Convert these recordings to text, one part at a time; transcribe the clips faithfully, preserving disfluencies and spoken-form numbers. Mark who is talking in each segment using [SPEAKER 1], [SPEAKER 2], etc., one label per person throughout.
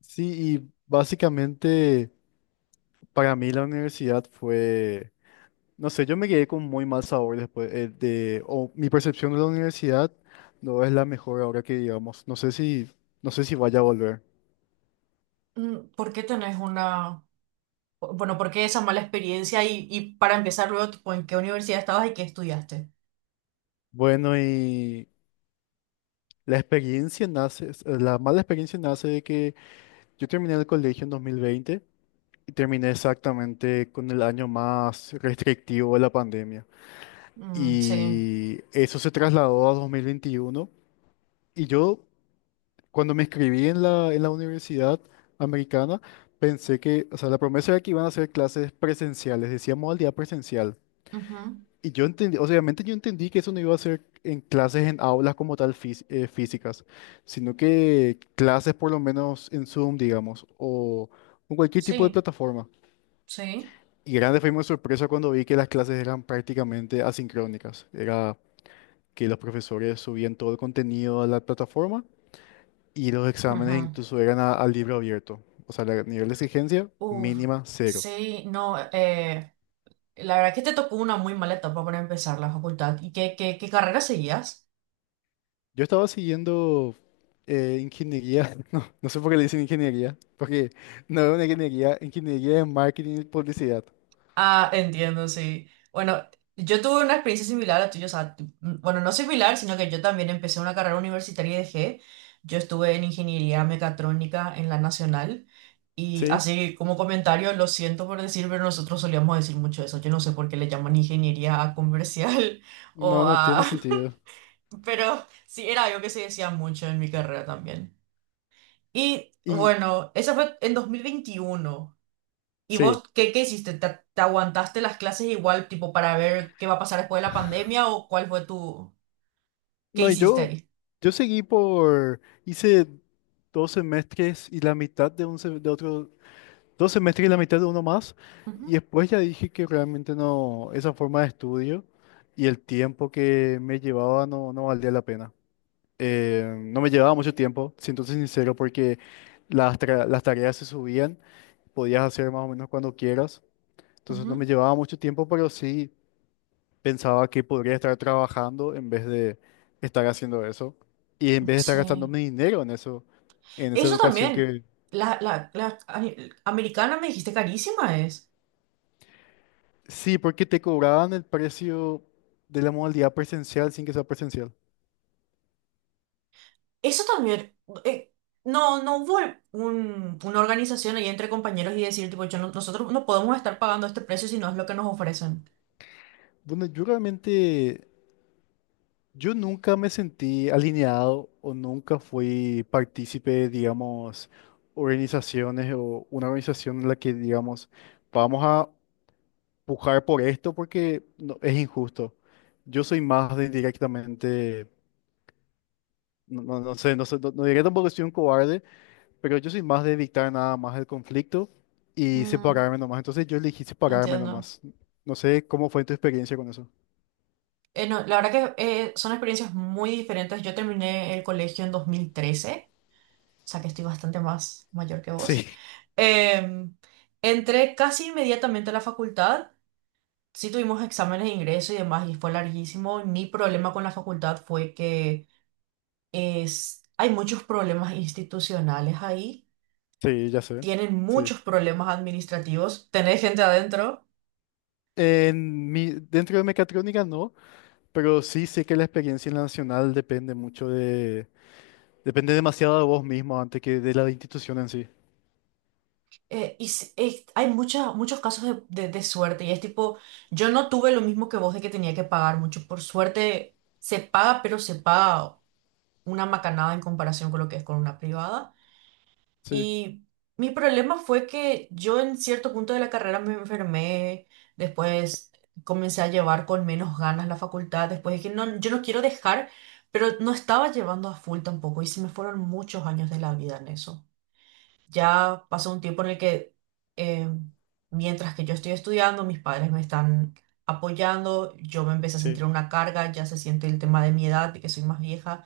[SPEAKER 1] Sí, y básicamente para mí la universidad fue, no sé, yo me quedé con muy mal sabor después eh, de, o mi percepción de la universidad no es la mejor ahora que digamos, no sé si, no sé si vaya a volver.
[SPEAKER 2] Mm, ¿por qué tenés una, bueno, por qué esa mala experiencia y, y para empezar luego, tipo, ¿en qué universidad estabas y qué estudiaste?
[SPEAKER 1] Bueno, y la experiencia nace, es- la mala experiencia nace de que yo terminé el colegio en dos mil veinte y terminé exactamente con el año más restrictivo de la pandemia.
[SPEAKER 2] Mm, sí.
[SPEAKER 1] Y eso se trasladó a dos mil veintiuno y yo... Cuando me inscribí en la, en la universidad americana, pensé que, o sea, la promesa era que iban a ser clases presenciales, decía modalidad presencial.
[SPEAKER 2] Ujú.
[SPEAKER 1] Y yo entendí, o sea, obviamente yo entendí que eso no iba a ser en clases en aulas como tal fis- eh, físicas, sino que clases por lo menos en Zoom, digamos, o en cualquier tipo de
[SPEAKER 2] Sí,
[SPEAKER 1] plataforma.
[SPEAKER 2] sí.
[SPEAKER 1] Y grande fue mi sorpresa cuando vi que las clases eran prácticamente asincrónicas. Era que los profesores subían todo el contenido a la plataforma. Y los
[SPEAKER 2] Ujú.
[SPEAKER 1] exámenes incluso eran a- al libro abierto. O sea, el nivel de exigencia
[SPEAKER 2] Uf,
[SPEAKER 1] mínima cero.
[SPEAKER 2] sí, no, eh, la verdad que te tocó una muy mala etapa para empezar la facultad. ¿Y qué, qué, qué carrera seguías?
[SPEAKER 1] Yo estaba siguiendo eh, ingeniería, no, no sé por qué le dicen ingeniería, porque no es una ingeniería, ingeniería de marketing y publicidad.
[SPEAKER 2] Ah, entiendo, sí. Bueno, yo tuve una experiencia similar a tuya, o sea, tu- mm, bueno, no similar, sino que yo también empecé una carrera universitaria y dejé. Yo estuve en ingeniería mecatrónica en la Nacional y
[SPEAKER 1] ¿Sí?
[SPEAKER 2] así como comentario, lo siento por decir, pero nosotros solíamos decir mucho eso. Yo no sé por qué le llaman ingeniería a comercial o
[SPEAKER 1] No, no
[SPEAKER 2] a...
[SPEAKER 1] tiene sentido.
[SPEAKER 2] Pero sí, era algo que se decía mucho en mi carrera también. Y
[SPEAKER 1] Y
[SPEAKER 2] bueno, esa fue en dos mil veintiuno. ¿Y vos
[SPEAKER 1] sí,
[SPEAKER 2] qué, qué hiciste? ¿Te, te aguantaste las clases igual, tipo, para ver qué va a pasar después de la pandemia o cuál fue tu... ¿Qué
[SPEAKER 1] no, y
[SPEAKER 2] hiciste
[SPEAKER 1] yo,
[SPEAKER 2] ahí?
[SPEAKER 1] yo seguí por, hice dos semestres y la mitad de, un, se- de otro dos semestres y la mitad de uno más. Y
[SPEAKER 2] Ujú,
[SPEAKER 1] después ya dije que realmente no, esa forma de estudio y el tiempo que me llevaba no, no valía la pena. Eh, no me llevaba mucho tiempo, siéndote sincero, porque las, tra- las tareas se subían, podías hacer más o menos cuando quieras. Entonces no me
[SPEAKER 2] ujú.
[SPEAKER 1] llevaba mucho tiempo, pero sí pensaba que podría estar trabajando en vez de estar haciendo eso. Y en vez de estar gastando
[SPEAKER 2] Sí.
[SPEAKER 1] mi dinero en eso, en esa
[SPEAKER 2] Eso
[SPEAKER 1] educación
[SPEAKER 2] también.
[SPEAKER 1] que,
[SPEAKER 2] La, la, la ani- americana me dijiste carísima es.
[SPEAKER 1] sí, porque te cobraban el precio de la modalidad presencial sin que sea presencial.
[SPEAKER 2] Eso también. eh, no, no hubo un- una organización ahí entre compañeros y decir, tipo, yo no- nosotros no podemos estar pagando este precio si no es lo que nos ofrecen.
[SPEAKER 1] Bueno, yo realmente, yo nunca me sentí alineado o nunca fui partícipe de, digamos, organizaciones o una organización en la que, digamos, vamos a pujar por esto porque no- es injusto. Yo soy más de directamente, no, no- no sé, no sé, no, no diría tampoco que soy un cobarde, pero yo soy más de evitar nada más el conflicto y
[SPEAKER 2] Mm,
[SPEAKER 1] separarme nomás. Entonces yo elegí separarme
[SPEAKER 2] entiendo.
[SPEAKER 1] nomás. No sé cómo fue tu experiencia con eso.
[SPEAKER 2] Eh, no, la verdad que eh, son experiencias muy diferentes. Yo terminé el colegio en dos mil trece, o sea que estoy bastante más mayor que vos.
[SPEAKER 1] Sí,
[SPEAKER 2] Eh, Entré casi inmediatamente a la facultad, sí tuvimos exámenes de ingreso y demás, y fue larguísimo. Mi problema con la facultad fue que es, hay muchos problemas institucionales ahí,
[SPEAKER 1] sí, ya sé.
[SPEAKER 2] tienen
[SPEAKER 1] Sí.
[SPEAKER 2] muchos problemas administrativos, tenés gente adentro.
[SPEAKER 1] En mi, dentro de mecatrónica no, pero sí sé que la experiencia en la nacional depende mucho de... Depende demasiado de vos mismo antes que de la institución en sí.
[SPEAKER 2] Eh, y s- es- hay mucha- muchos casos de, de de suerte y es tipo, yo no tuve lo mismo que vos de que tenía que pagar mucho. Por suerte se paga, pero se paga una macanada en comparación con lo que es con una privada.
[SPEAKER 1] Sí,
[SPEAKER 2] Y mi problema fue que yo en cierto punto de la carrera me enfermé, después comencé a llevar con menos ganas la facultad, después dije, no, yo no quiero dejar, pero no estaba llevando a full tampoco y se me fueron muchos años de la vida en eso. Ya pasó un tiempo en el que eh, mientras que yo estoy estudiando, mis padres me están apoyando, yo me empecé a
[SPEAKER 1] sí.
[SPEAKER 2] sentir una carga, ya se siente el tema de mi edad, de que soy más vieja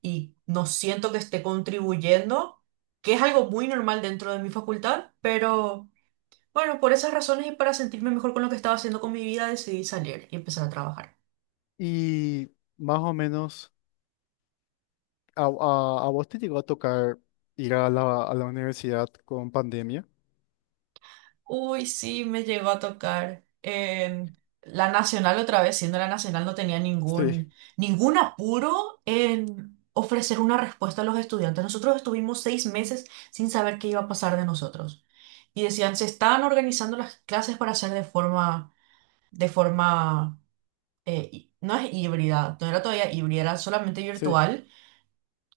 [SPEAKER 2] y no siento que esté contribuyendo, que es algo muy normal dentro de mi facultad, pero bueno, por esas razones y para sentirme mejor con lo que estaba haciendo con mi vida, decidí salir y empezar a trabajar.
[SPEAKER 1] Y más o menos, ¿a, a, a vos te llegó a tocar ir a la, a la universidad con pandemia?
[SPEAKER 2] Uy, sí, me llegó a tocar. En la Nacional otra vez, siendo la Nacional, no tenía
[SPEAKER 1] Sí,
[SPEAKER 2] ningún, ningún apuro en ofrecer una respuesta a los estudiantes. Nosotros estuvimos seis meses sin saber qué iba a pasar de nosotros. Y decían, se estaban organizando las clases para hacer de forma de forma eh, hí- no es híbrida, no era todavía híbrida, era solamente
[SPEAKER 1] sí.
[SPEAKER 2] virtual.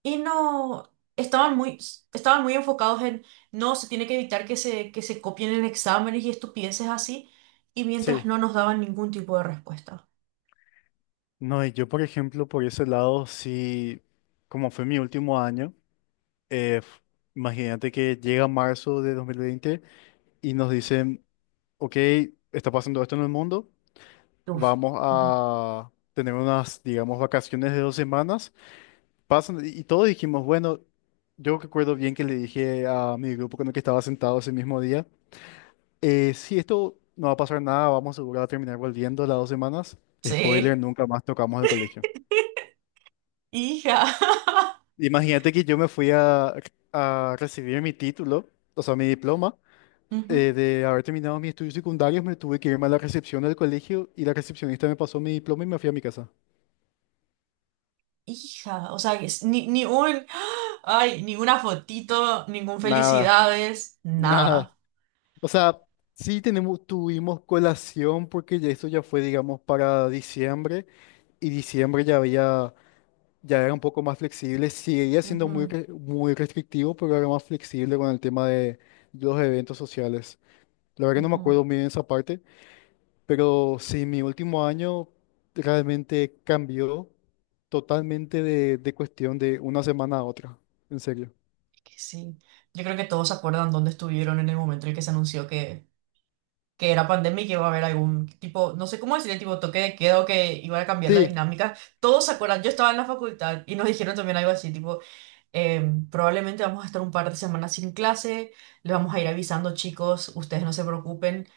[SPEAKER 2] Y no, estaban muy, estaban muy enfocados en, no, se tiene que evitar que se, que se copien en exámenes y estupideces así, y mientras
[SPEAKER 1] Sí,
[SPEAKER 2] no nos daban ningún tipo de respuesta.
[SPEAKER 1] no, y yo por ejemplo, por ese lado, sí, como fue mi último año, eh, f- imagínate que llega marzo de dos mil veinte y nos dicen, ok, está pasando esto en el mundo,
[SPEAKER 2] Uf.
[SPEAKER 1] vamos
[SPEAKER 2] Ujú.
[SPEAKER 1] a tener unas, digamos, vacaciones de dos semanas. Pasan, y y todos dijimos, bueno, yo recuerdo bien que le dije a mi grupo con el que estaba sentado ese mismo día, eh, si esto no va a pasar nada, vamos seguro a terminar volviendo las dos semanas. Spoiler,
[SPEAKER 2] Sí,
[SPEAKER 1] nunca más tocamos el colegio.
[SPEAKER 2] hija.
[SPEAKER 1] Imagínate que yo me fui a, a recibir mi título, o sea, mi diploma,
[SPEAKER 2] Ujú.
[SPEAKER 1] eh, de haber terminado mis estudios secundarios, me tuve que irme a la recepción del colegio y la recepcionista me pasó mi diploma y me fui a mi casa.
[SPEAKER 2] Hija, o sea, que es- ni, ni un, ay, ninguna fotito, ningún
[SPEAKER 1] Nada,
[SPEAKER 2] felicidades,
[SPEAKER 1] nada.
[SPEAKER 2] nada.
[SPEAKER 1] O sea, sí tenemos, tuvimos colación porque ya eso ya fue, digamos, para diciembre y diciembre ya había, ya era un poco más flexible, seguía siendo muy,
[SPEAKER 2] Ujú,
[SPEAKER 1] re- muy restrictivo, pero era más flexible con el tema de los eventos sociales. La verdad que no me
[SPEAKER 2] ujú.
[SPEAKER 1] acuerdo muy bien esa parte, pero sí, mi último año realmente cambió totalmente de, de cuestión de una semana a otra, en serio.
[SPEAKER 2] Que sí. Yo creo que todos se acuerdan dónde estuvieron en el momento en el que se anunció que, que era pandemia y que iba a haber algún tipo, no sé cómo decirle, tipo toque de queda o que iba a cambiar la
[SPEAKER 1] Sí,
[SPEAKER 2] dinámica. Todos se acuerdan, yo estaba en la facultad y nos dijeron también algo así, tipo, em, probablemente vamos a estar un par de semanas sin clase, les vamos a ir avisando, chicos, ustedes no se preocupen.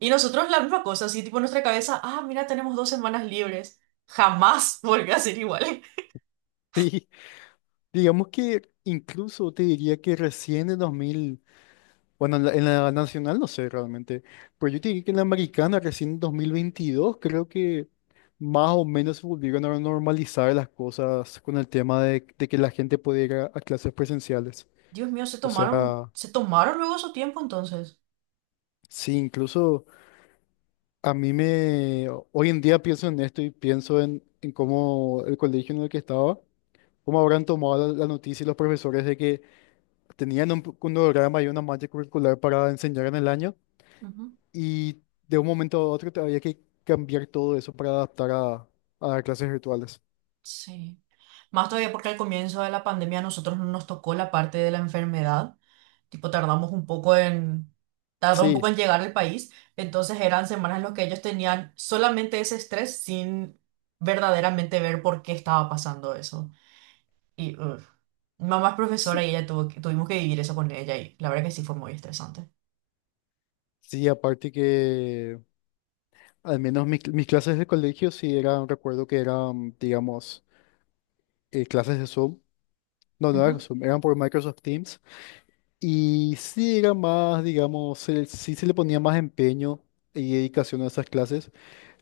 [SPEAKER 2] Y nosotros la misma cosa, así tipo en nuestra cabeza, ah, mira, tenemos dos semanas libres. Jamás volvió a ser igual.
[SPEAKER 1] sí, digamos que incluso te diría que recién en dos mil, bueno, en la, en la nacional no sé realmente, pero yo te diría que en la americana recién en dos mil veintidós creo que más o menos se volvieron a normalizar las cosas con el tema de, de que la gente pudiera ir a a clases presenciales.
[SPEAKER 2] Dios mío, se
[SPEAKER 1] O
[SPEAKER 2] tomaron,
[SPEAKER 1] sea,
[SPEAKER 2] se tomaron luego su tiempo entonces.
[SPEAKER 1] sí, incluso... A mí me, hoy en día pienso en esto y pienso en, en cómo el colegio en el que estaba, cómo habrán tomado la, la noticia y los profesores de que tenían un cronograma y una malla curricular para enseñar en el año
[SPEAKER 2] Ujú.
[SPEAKER 1] y de un momento a otro te- había que cambiar todo eso para adaptar a, a dar clases virtuales.
[SPEAKER 2] Sí. Más todavía porque al comienzo de la pandemia a nosotros no nos tocó la parte de la enfermedad. Tipo, tardamos un poco en, tardó un poco
[SPEAKER 1] Sí,
[SPEAKER 2] en llegar al país. Entonces eran semanas en las que ellos tenían solamente ese estrés sin verdaderamente ver por qué estaba pasando eso. Y uf. Mi mamá es profesora
[SPEAKER 1] sí,
[SPEAKER 2] y ella tuvo que- tuvimos que vivir eso con ella y la verdad que sí fue muy estresante.
[SPEAKER 1] sí, aparte que al menos mis, cl- mis clases de colegio sí eran, recuerdo que eran, digamos, eh, clases de Zoom, no, no eran
[SPEAKER 2] Ujú.
[SPEAKER 1] Zoom, eran por Microsoft Teams. Y sí era más, digamos, se sí se le ponía más empeño y dedicación a esas clases,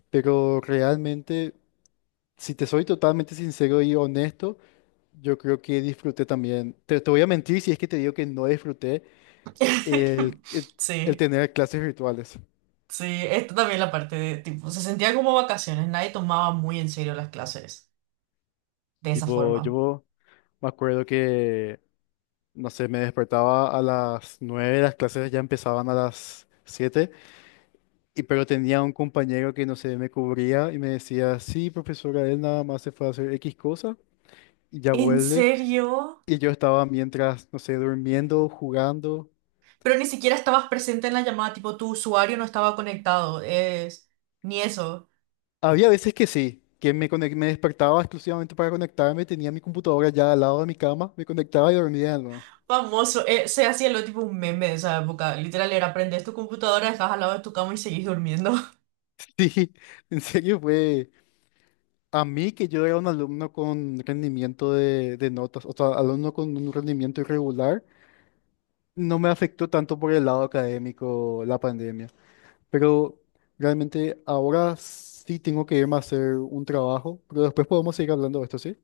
[SPEAKER 1] pero realmente, si te soy totalmente sincero y honesto, yo creo que disfruté también. Te, te voy a mentir si es que te digo que no disfruté el, el, el
[SPEAKER 2] Sí,
[SPEAKER 1] tener clases virtuales.
[SPEAKER 2] sí, esto también la parte de tipo, se sentía como vacaciones, nadie tomaba muy en serio las clases de esa
[SPEAKER 1] Tipo,
[SPEAKER 2] forma.
[SPEAKER 1] yo me acuerdo que, no sé, me despertaba a las nueve, las clases ya empezaban a las siete. Y pero tenía un compañero que no sé, me cubría y me decía, sí, profesora, él nada más se fue a hacer X cosa y ya
[SPEAKER 2] ¿En
[SPEAKER 1] vuelve.
[SPEAKER 2] serio?
[SPEAKER 1] Y yo estaba mientras, no sé, durmiendo, jugando.
[SPEAKER 2] Pero ni siquiera estabas presente en la llamada, tipo tu usuario no estaba conectado, es... ni eso.
[SPEAKER 1] Había veces que sí, que me, conec- me despertaba exclusivamente para conectarme, tenía mi computadora ya al lado de mi cama, me conectaba y dormía, ¿no?
[SPEAKER 2] Famoso, eh, se hacía lo tipo un meme de esa época. Literal, era prendes tu computadora, estás al lado de tu cama y seguís durmiendo.
[SPEAKER 1] Sí, en serio fue a mí que yo era un alumno con rendimiento de, de notas, o sea, alumno con un rendimiento irregular, no me afectó tanto por el lado académico la pandemia. Pero realmente ahora sí tengo que irme a hacer un trabajo, pero después podemos seguir hablando de esto, ¿sí?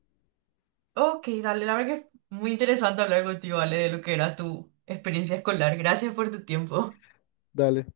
[SPEAKER 2] Ok, dale, la verdad que es muy interesante hablar contigo, Ale, de lo que era tu experiencia escolar. Gracias por tu tiempo.
[SPEAKER 1] Dale.